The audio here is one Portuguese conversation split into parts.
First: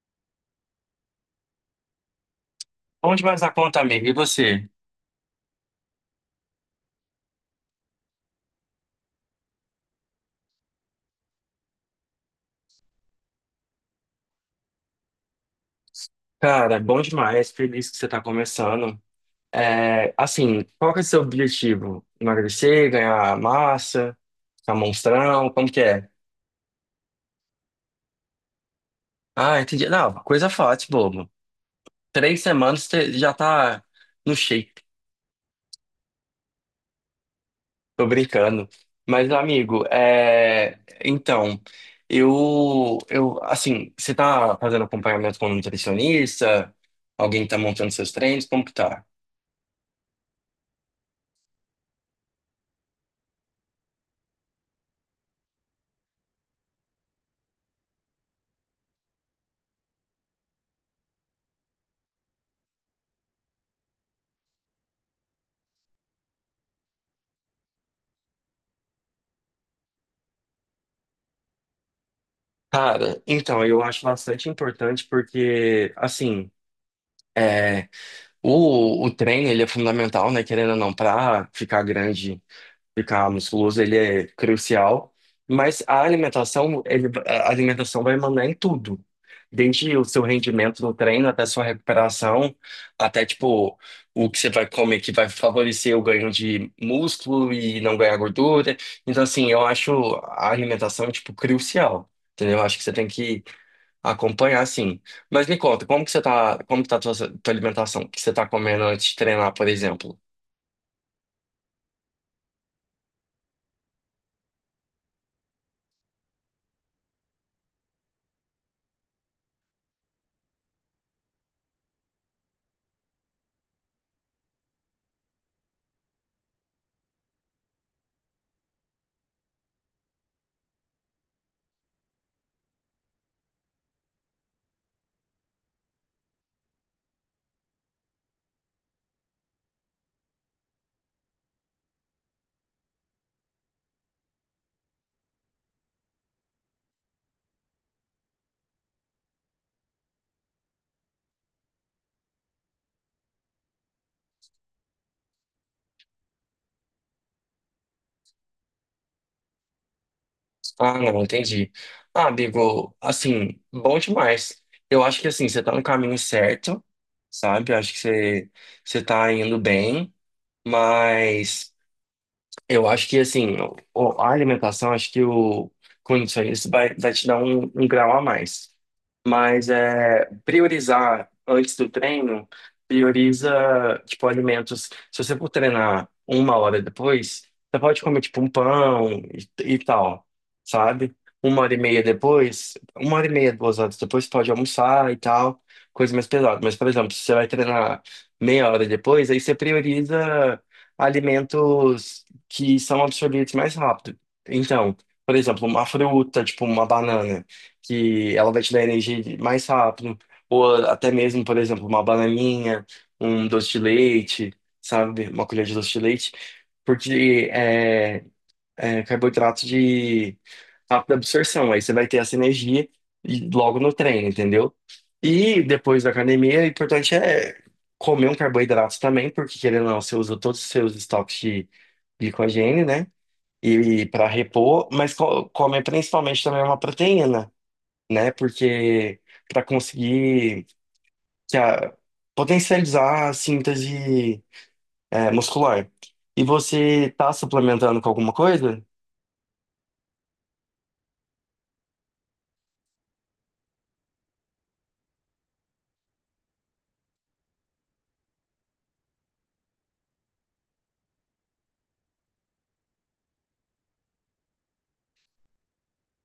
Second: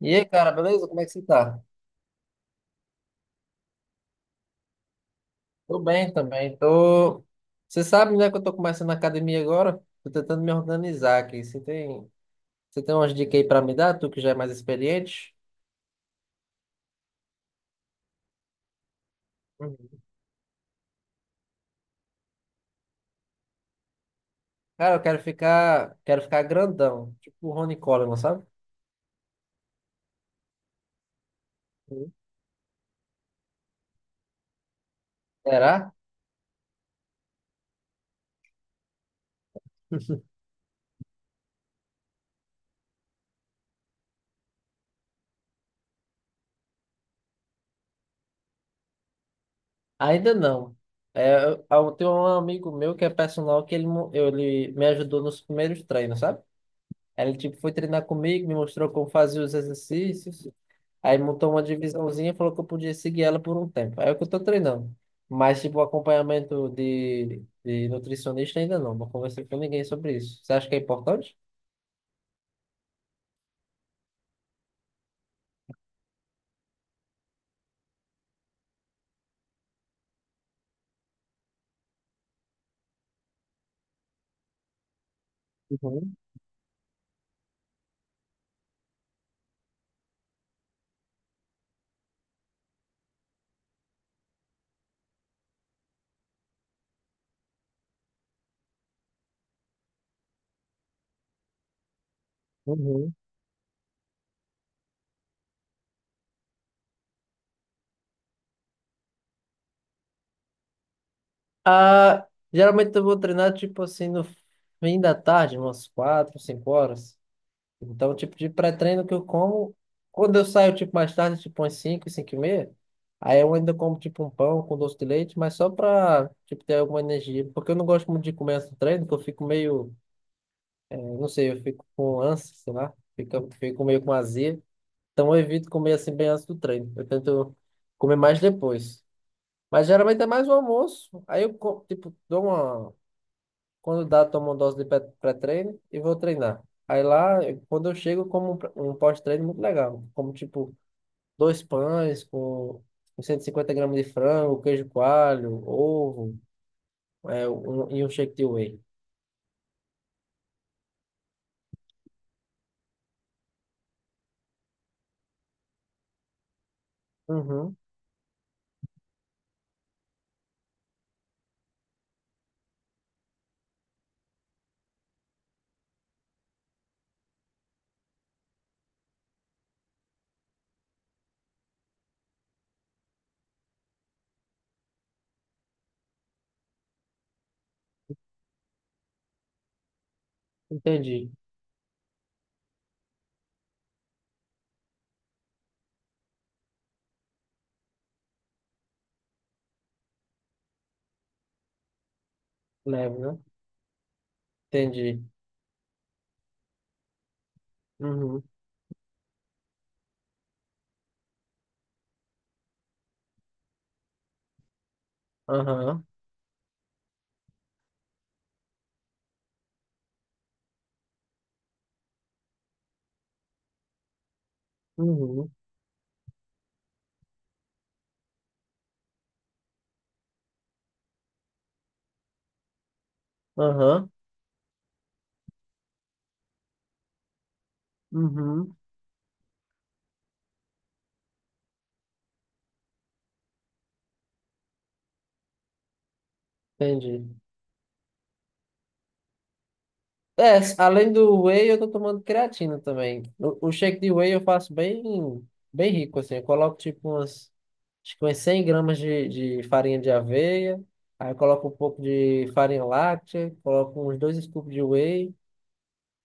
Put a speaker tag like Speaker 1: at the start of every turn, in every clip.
Speaker 1: E aí, cara, beleza? Como é que você tá?
Speaker 2: Bom demais a conta, amigo. E você?
Speaker 1: Tô bem também. Tô. Você sabe, né, que eu tô começando a academia agora? Tô tentando me organizar aqui. Você tem umas dicas aí pra me dar? Tu que já é mais experiente?
Speaker 2: Cara, bom demais. Feliz que você tá começando.
Speaker 1: Uhum.
Speaker 2: É, assim, qual que é o seu objetivo? Emagrecer, ganhar massa, ficar
Speaker 1: Cara, eu quero
Speaker 2: monstrão? Como que
Speaker 1: ficar,
Speaker 2: é?
Speaker 1: quero ficar grandão, tipo o Ronnie Coleman, sabe?
Speaker 2: Ah, entendi. Não, coisa fácil, bobo.
Speaker 1: Uhum.
Speaker 2: Três semanas você já tá no shape.
Speaker 1: Será?
Speaker 2: Tô brincando. Mas, amigo, então, assim, você tá fazendo acompanhamento com um nutricionista? Alguém que tá montando seus treinos? Como que tá?
Speaker 1: Ainda não. É, eu tenho um amigo meu que é personal que ele me ajudou nos primeiros treinos, sabe? Ele tipo foi treinar comigo, me mostrou como fazer os exercícios. Aí montou uma divisãozinha e falou que eu podia seguir ela por um tempo. Aí é o que eu tô treinando. Mas, tipo, acompanhamento de nutricionista ainda não. Não conversei com ninguém sobre isso. Você acha que é importante?
Speaker 2: Cara, então, eu acho bastante importante porque, assim, é, o treino, ele é fundamental, né? Querendo ou não, pra ficar grande, ficar musculoso, ele é crucial. Mas a
Speaker 1: Uhum,
Speaker 2: alimentação, a alimentação vai mandar em tudo. Desde o seu rendimento no treino, até a sua recuperação, até, tipo, o que você vai comer que vai favorecer o ganho de músculo e não ganhar gordura. Então, assim, eu acho a alimentação, tipo, crucial. Entendeu? Eu acho que você tem
Speaker 1: uhum.
Speaker 2: que acompanhar, sim. Mas me conta, como que você tá, como que tá a tua alimentação? O que você tá comendo antes de treinar, por exemplo?
Speaker 1: Ah, geralmente eu vou treinar, tipo assim, no fim da tarde, umas quatro, cinco horas. Então, tipo, de pré-treino que eu como, quando eu saio, tipo, mais tarde, tipo, umas cinco, cinco e meia, aí eu ainda como, tipo, um pão com doce de leite, mas só pra, tipo, ter alguma energia. Porque eu não gosto muito de comer antes do treino, porque eu fico meio. Eu não sei, eu fico com ânsia, sei lá, fico meio com azia. Então eu evito comer assim bem antes do treino. Eu tento comer mais depois. Mas geralmente é mais o almoço. Aí eu, tipo, dou uma. Quando dá, tomo uma dose de pré-treino e vou treinar. Aí lá, quando eu chego, eu como um pós-treino muito legal. Como, tipo, dois pães com 150 gramas de frango, queijo coalho, ovo, é, e um shake de whey.
Speaker 2: Ah, não, entendi. Ah, amigo, assim, bom demais. Eu acho que, assim, você tá no caminho certo, sabe?
Speaker 1: Uhum,
Speaker 2: Eu acho que você tá indo bem, mas... Eu acho que assim, a alimentação, acho que o com isso vai te dar um grau a mais. Mas é priorizar antes do treino, prioriza tipo alimentos. Se você for treinar uma hora depois, você pode comer tipo um pão e tal, sabe?
Speaker 1: entendi.
Speaker 2: Uma hora e meia depois, uma hora e meia, duas horas depois, você pode almoçar e tal, coisa mais pesada. Mas, por exemplo, se você vai treinar meia hora depois, aí você prioriza alimentos que são
Speaker 1: Leve, né?
Speaker 2: absorvidos mais rápido. Então,
Speaker 1: Entendi.
Speaker 2: por exemplo, uma fruta, tipo uma banana, que
Speaker 1: Uhum.
Speaker 2: ela vai te dar energia mais rápido, ou até mesmo, por exemplo, uma bananinha, um doce de leite, sabe? Uma colher de doce de
Speaker 1: Aham,
Speaker 2: leite, porque carboidrato de rápida absorção. Aí você vai ter essa energia logo no treino, entendeu?
Speaker 1: uhum,
Speaker 2: E depois da academia, o importante é comer um carboidrato também, porque querendo ou não, você usa todos os seus estoques de glicogênio, né? E
Speaker 1: aham,
Speaker 2: para repor, mas comer principalmente também uma proteína, né?
Speaker 1: uhum,
Speaker 2: Porque para conseguir que a- potencializar a síntese muscular. E você
Speaker 1: entendi.
Speaker 2: tá suplementando com alguma coisa?
Speaker 1: É, além do whey, eu tô tomando creatina também. O shake de whey eu faço bem, bem rico, assim. Eu coloco tipo umas, acho que umas 100 gramas de farinha de aveia, aí eu coloco um pouco de farinha láctea, coloco uns dois scoops de whey.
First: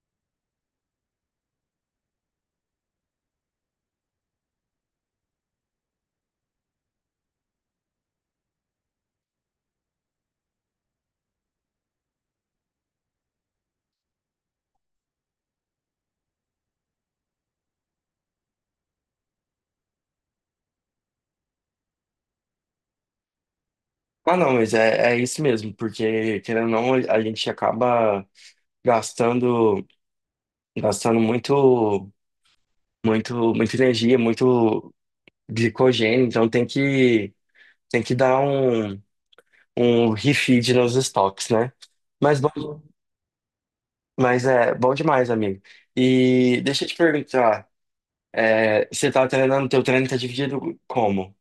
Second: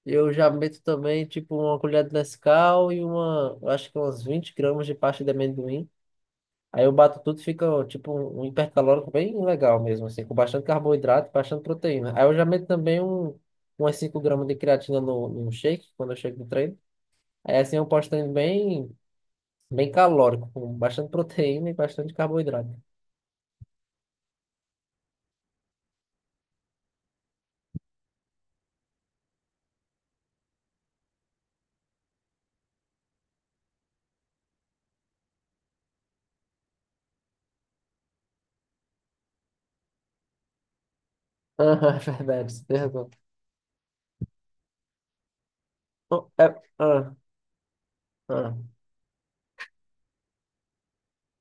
Speaker 1: Eu já meto também, tipo, uma colher de Nescau e uma, eu acho que umas 20 gramas de pasta de amendoim. Aí eu bato tudo, fica ó, tipo um hipercalórico bem legal mesmo, assim, com bastante carboidrato, bastante proteína. Aí eu já meto também umas 5 gramas de creatina no shake, quando eu chego do treino. Aí assim eu posto treino bem, bem calórico, com bastante proteína e bastante carboidrato.
Speaker 2: Ah, não, mas é isso mesmo, porque querendo ou não, a gente acaba gastando, gastando muito, muito, muita energia, muito glicogênio, então tem que dar um refeed nos estoques, né?
Speaker 1: Aham, é
Speaker 2: Mas bom,
Speaker 1: verdade, você tem razão.
Speaker 2: mas é bom demais, amigo.
Speaker 1: Bom,
Speaker 2: E deixa eu te perguntar,
Speaker 1: ah.
Speaker 2: você tá treinando, teu treino tá dividido como?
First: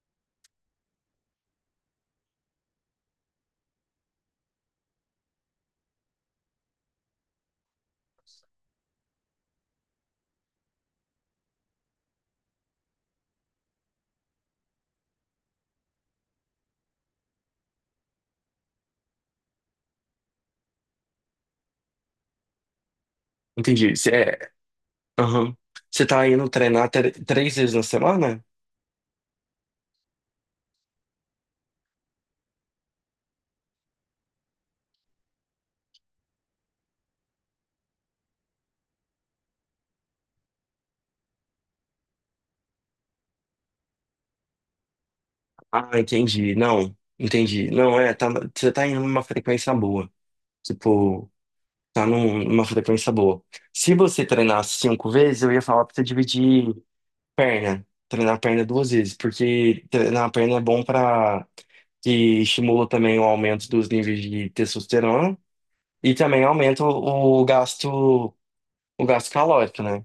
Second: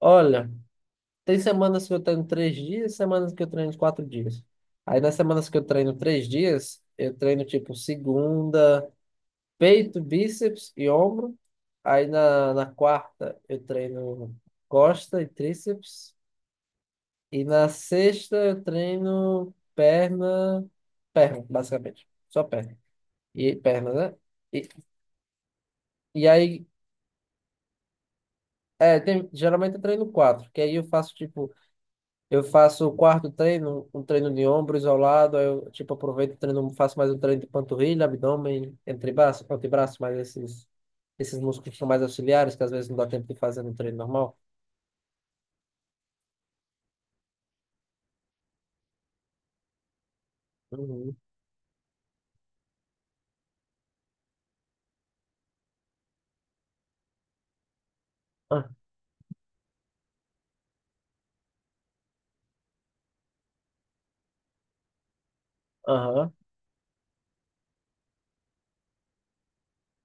Speaker 1: Olha, tem semanas que eu treino 3 dias, semanas que eu treino 4 dias. Aí nas semanas que eu treino 3 dias, eu treino tipo segunda: peito, bíceps e ombro. Aí na quarta eu treino costa e tríceps. E na sexta eu treino perna, perna, basicamente. Só perna. E perna,
Speaker 2: Entendi.
Speaker 1: né? E,
Speaker 2: Aham. Você tá
Speaker 1: e
Speaker 2: indo
Speaker 1: aí,
Speaker 2: treinar três vezes na semana?
Speaker 1: é, tem, geralmente eu treino quatro, que aí eu faço tipo, eu faço o quarto treino, um treino de ombro isolado, aí eu tipo aproveito e treino, faço mais um treino de panturrilha, abdômen, antebraço, antebraço, mais esses, músculos que são mais auxiliares, que às vezes não dá tempo de fazer no treino normal.
Speaker 2: Ah, entendi. Não, entendi. Não, tá, você tá indo numa frequência boa.
Speaker 1: Uhum.
Speaker 2: Tipo, tá numa frequência boa. Se você treinar cinco vezes, eu ia falar pra você dividir perna. Treinar a perna
Speaker 1: Ah,
Speaker 2: duas vezes, porque treinar a perna é bom pra que estimula também o aumento dos níveis de testosterona e
Speaker 1: aham,
Speaker 2: também aumenta o gasto calórico, né?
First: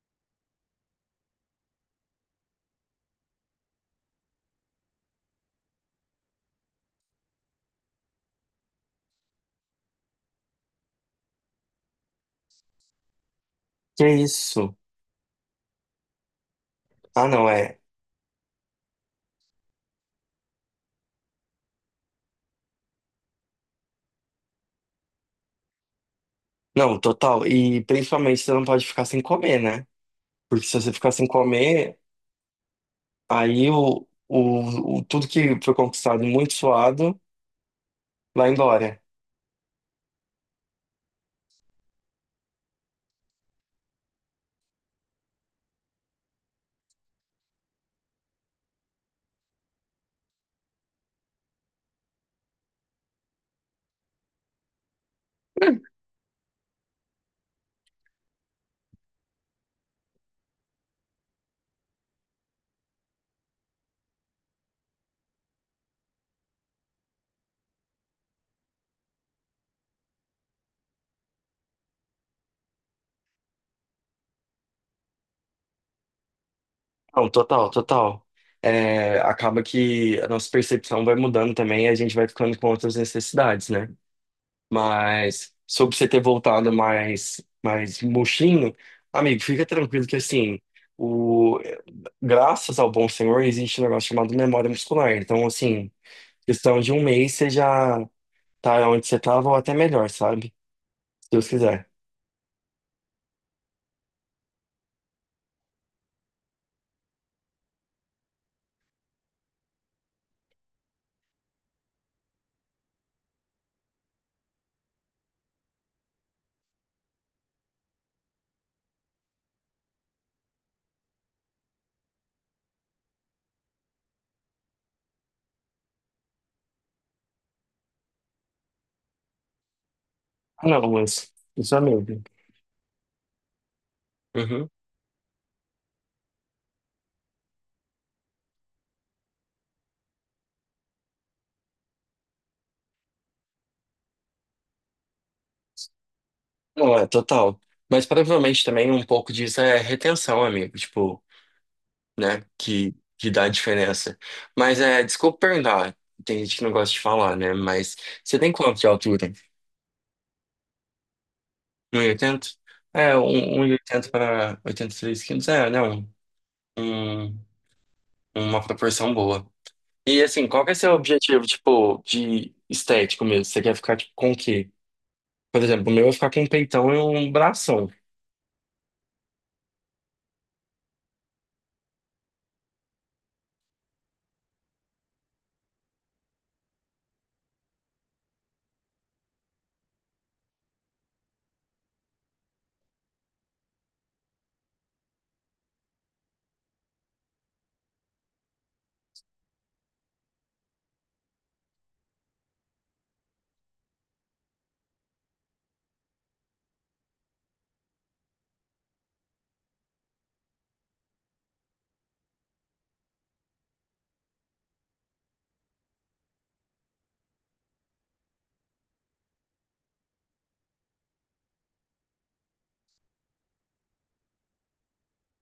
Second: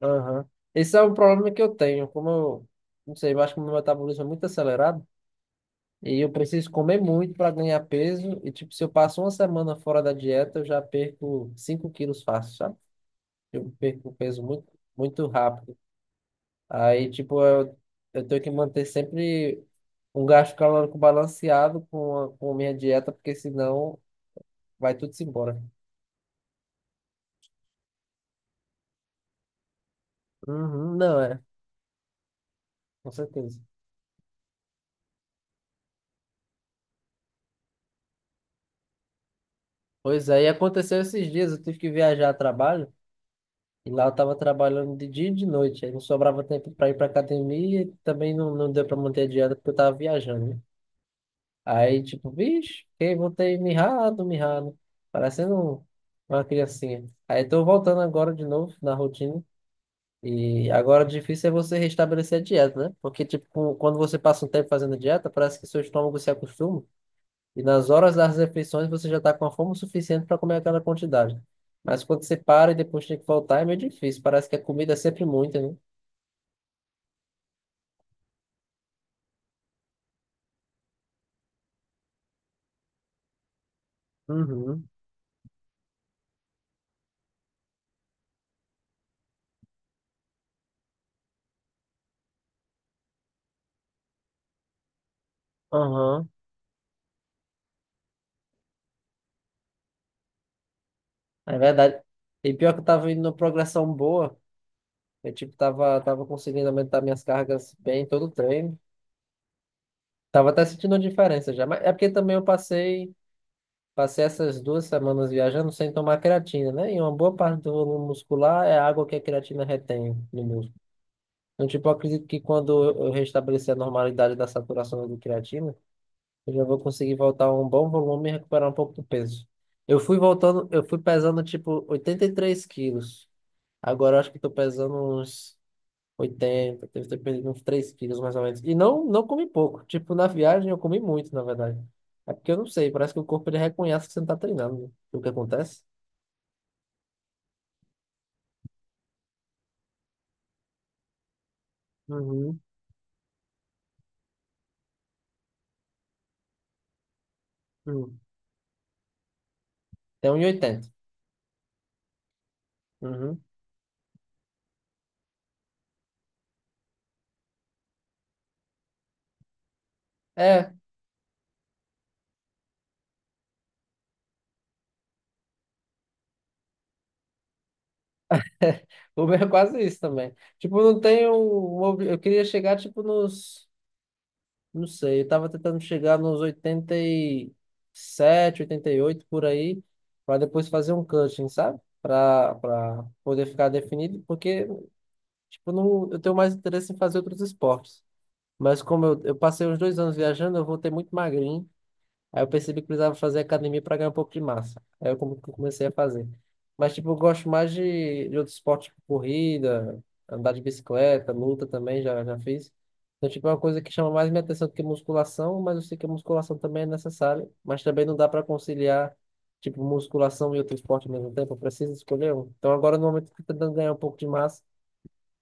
Speaker 1: aham. Esse é o problema que eu tenho. Como eu, não sei, eu acho que o meu metabolismo é muito acelerado e eu preciso comer muito para ganhar peso. E, tipo, se eu passo uma semana fora da dieta, eu já perco 5 quilos fácil, sabe? Eu
Speaker 2: Que
Speaker 1: perco um peso muito,
Speaker 2: isso?
Speaker 1: muito rápido. Aí,
Speaker 2: Ah,
Speaker 1: tipo,
Speaker 2: não,
Speaker 1: eu,
Speaker 2: é.
Speaker 1: eu tenho que manter sempre um gasto calórico balanceado com a minha dieta, porque senão vai tudo se embora.
Speaker 2: Não, total. E principalmente você não pode ficar sem comer, né? Porque se você
Speaker 1: Uhum,
Speaker 2: ficar
Speaker 1: não
Speaker 2: sem
Speaker 1: é,
Speaker 2: comer,
Speaker 1: com certeza.
Speaker 2: aí tudo que foi conquistado muito suado lá em Glória.
Speaker 1: Pois é, e aconteceu esses dias, eu tive que viajar a trabalho. E lá eu tava trabalhando de dia e de noite, aí não sobrava tempo para ir para academia e também não deu para manter a dieta porque eu tava viajando, né? Aí, tipo, vixe, fiquei, voltei mirrado, mirrado, parecendo uma criancinha. Aí tô voltando agora de novo na rotina e agora o difícil é você restabelecer a dieta, né? Porque, tipo, quando você passa um tempo fazendo dieta, parece que seu estômago se acostuma e nas horas das refeições você já está com a fome suficiente para comer aquela quantidade. Mas quando você para e depois tem que voltar, é meio difícil. Parece que a comida é sempre muita, né?
Speaker 2: Não, total, total. É, acaba que a nossa percepção vai mudando também e a gente vai ficando com outras necessidades, né?
Speaker 1: Uhum,
Speaker 2: Mas sobre você ter voltado mais, murchinho, amigo, fica tranquilo que assim, o, graças ao bom Senhor, existe um negócio chamado memória muscular. Então, assim,
Speaker 1: aham.
Speaker 2: questão de um mês você já tá onde você tava ou até melhor, sabe? Se Deus
Speaker 1: É
Speaker 2: quiser.
Speaker 1: verdade. E pior que eu tava indo numa progressão boa. Eu, tipo, tava conseguindo aumentar minhas cargas bem em todo o treino. Tava até sentindo uma diferença já. Mas é porque também eu passei, passei essas 2 semanas viajando sem tomar creatina, né? E uma boa parte do volume muscular é a água que a creatina retém no músculo. Então, tipo, eu acredito que quando eu restabelecer a normalidade da saturação da creatina, eu já vou conseguir voltar a um bom volume e recuperar um pouco do peso. Eu fui voltando,
Speaker 2: Ah,
Speaker 1: eu
Speaker 2: não,
Speaker 1: fui
Speaker 2: mas
Speaker 1: pesando,
Speaker 2: isso é
Speaker 1: tipo,
Speaker 2: medo.
Speaker 1: 83 quilos. Agora eu acho que tô
Speaker 2: Uhum.
Speaker 1: pesando uns 80, deve ter perdido uns 3 quilos mais ou menos. E não comi pouco. Tipo, na viagem eu comi muito, na verdade. É porque eu não sei, parece que o corpo ele reconhece que você não tá treinando, né? O que acontece?
Speaker 2: Não, é total. Mas provavelmente também um pouco disso é retenção, amigo. Tipo, né?
Speaker 1: Uhum.
Speaker 2: Que dá a diferença. Mas desculpa perguntar. Tem gente que não gosta de falar, né? Mas
Speaker 1: Uhum.
Speaker 2: você tem quanto de altura?
Speaker 1: Tem 1,80.
Speaker 2: 1,80?
Speaker 1: Uhum.
Speaker 2: 1,80 para 83 quilos. É, não. Um, um, uma proporção boa. E assim, qual
Speaker 1: É,
Speaker 2: que é seu objetivo, tipo, de estético mesmo? Você quer ficar tipo, com o quê? Por exemplo, o meu é ficar com um peitão e um bração.
Speaker 1: Uber é quase isso também. Tipo, não tenho. Eu queria chegar, tipo, nos. Não sei, eu tava tentando chegar nos oitenta, oitenta e sete, oitenta e oito por aí, para depois fazer um cutting, sabe? Para poder ficar definido, porque, tipo, não, eu tenho mais interesse em fazer outros esportes. Mas como eu passei uns 2 anos viajando, eu voltei muito magrinho. Aí eu percebi que precisava fazer academia para ganhar um pouco de massa. Aí eu comecei a fazer. Mas, tipo, eu gosto mais de outros esportes, tipo corrida, andar de bicicleta, luta também, já fiz. Então, tipo, é uma coisa que chama mais minha atenção do que musculação, mas eu sei que a musculação também é necessária. Mas também não dá para conciliar, tipo, musculação e outro esporte ao mesmo tempo. Eu preciso escolher um. Então, agora, no momento, eu tô tentando ganhar um pouco de massa.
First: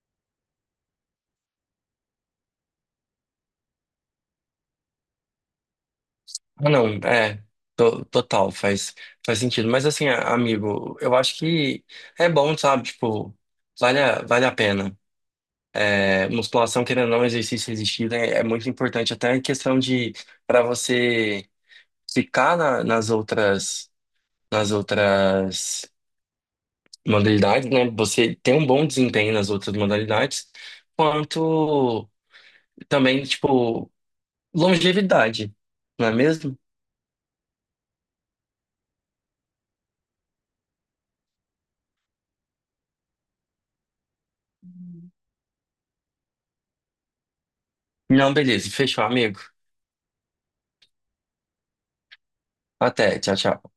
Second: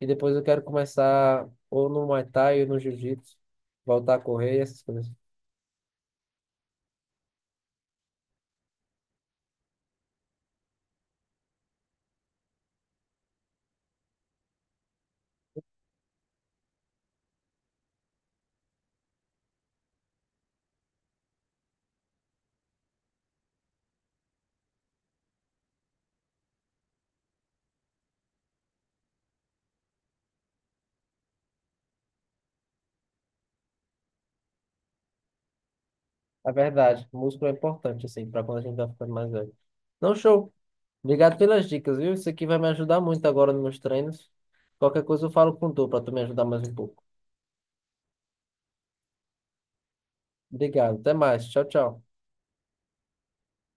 Speaker 1: E depois eu quero começar ou no Muay Thai ou no Jiu-Jitsu, voltar a correr, essas coisas.
Speaker 2: Ah, não, total, faz sentido. Mas assim, amigo, eu acho que é bom, sabe? Tipo, vale a pena. É, musculação, querendo ou não, exercício resistido é muito importante, até em questão de para você ficar nas outras modalidades, né? Você ter um bom desempenho nas outras modalidades, quanto também, tipo, longevidade, não é
Speaker 1: É
Speaker 2: mesmo?
Speaker 1: verdade, músculo é importante, assim, para quando a gente vai ficando mais velho. Não, show. Obrigado pelas dicas, viu? Isso aqui vai me ajudar muito agora nos meus treinos. Qualquer coisa eu falo com tu para tu me ajudar mais um pouco.
Speaker 2: Não, beleza, fechou, amigo.
Speaker 1: Obrigado, até mais. Tchau, tchau.
Speaker 2: Até, tchau, tchau.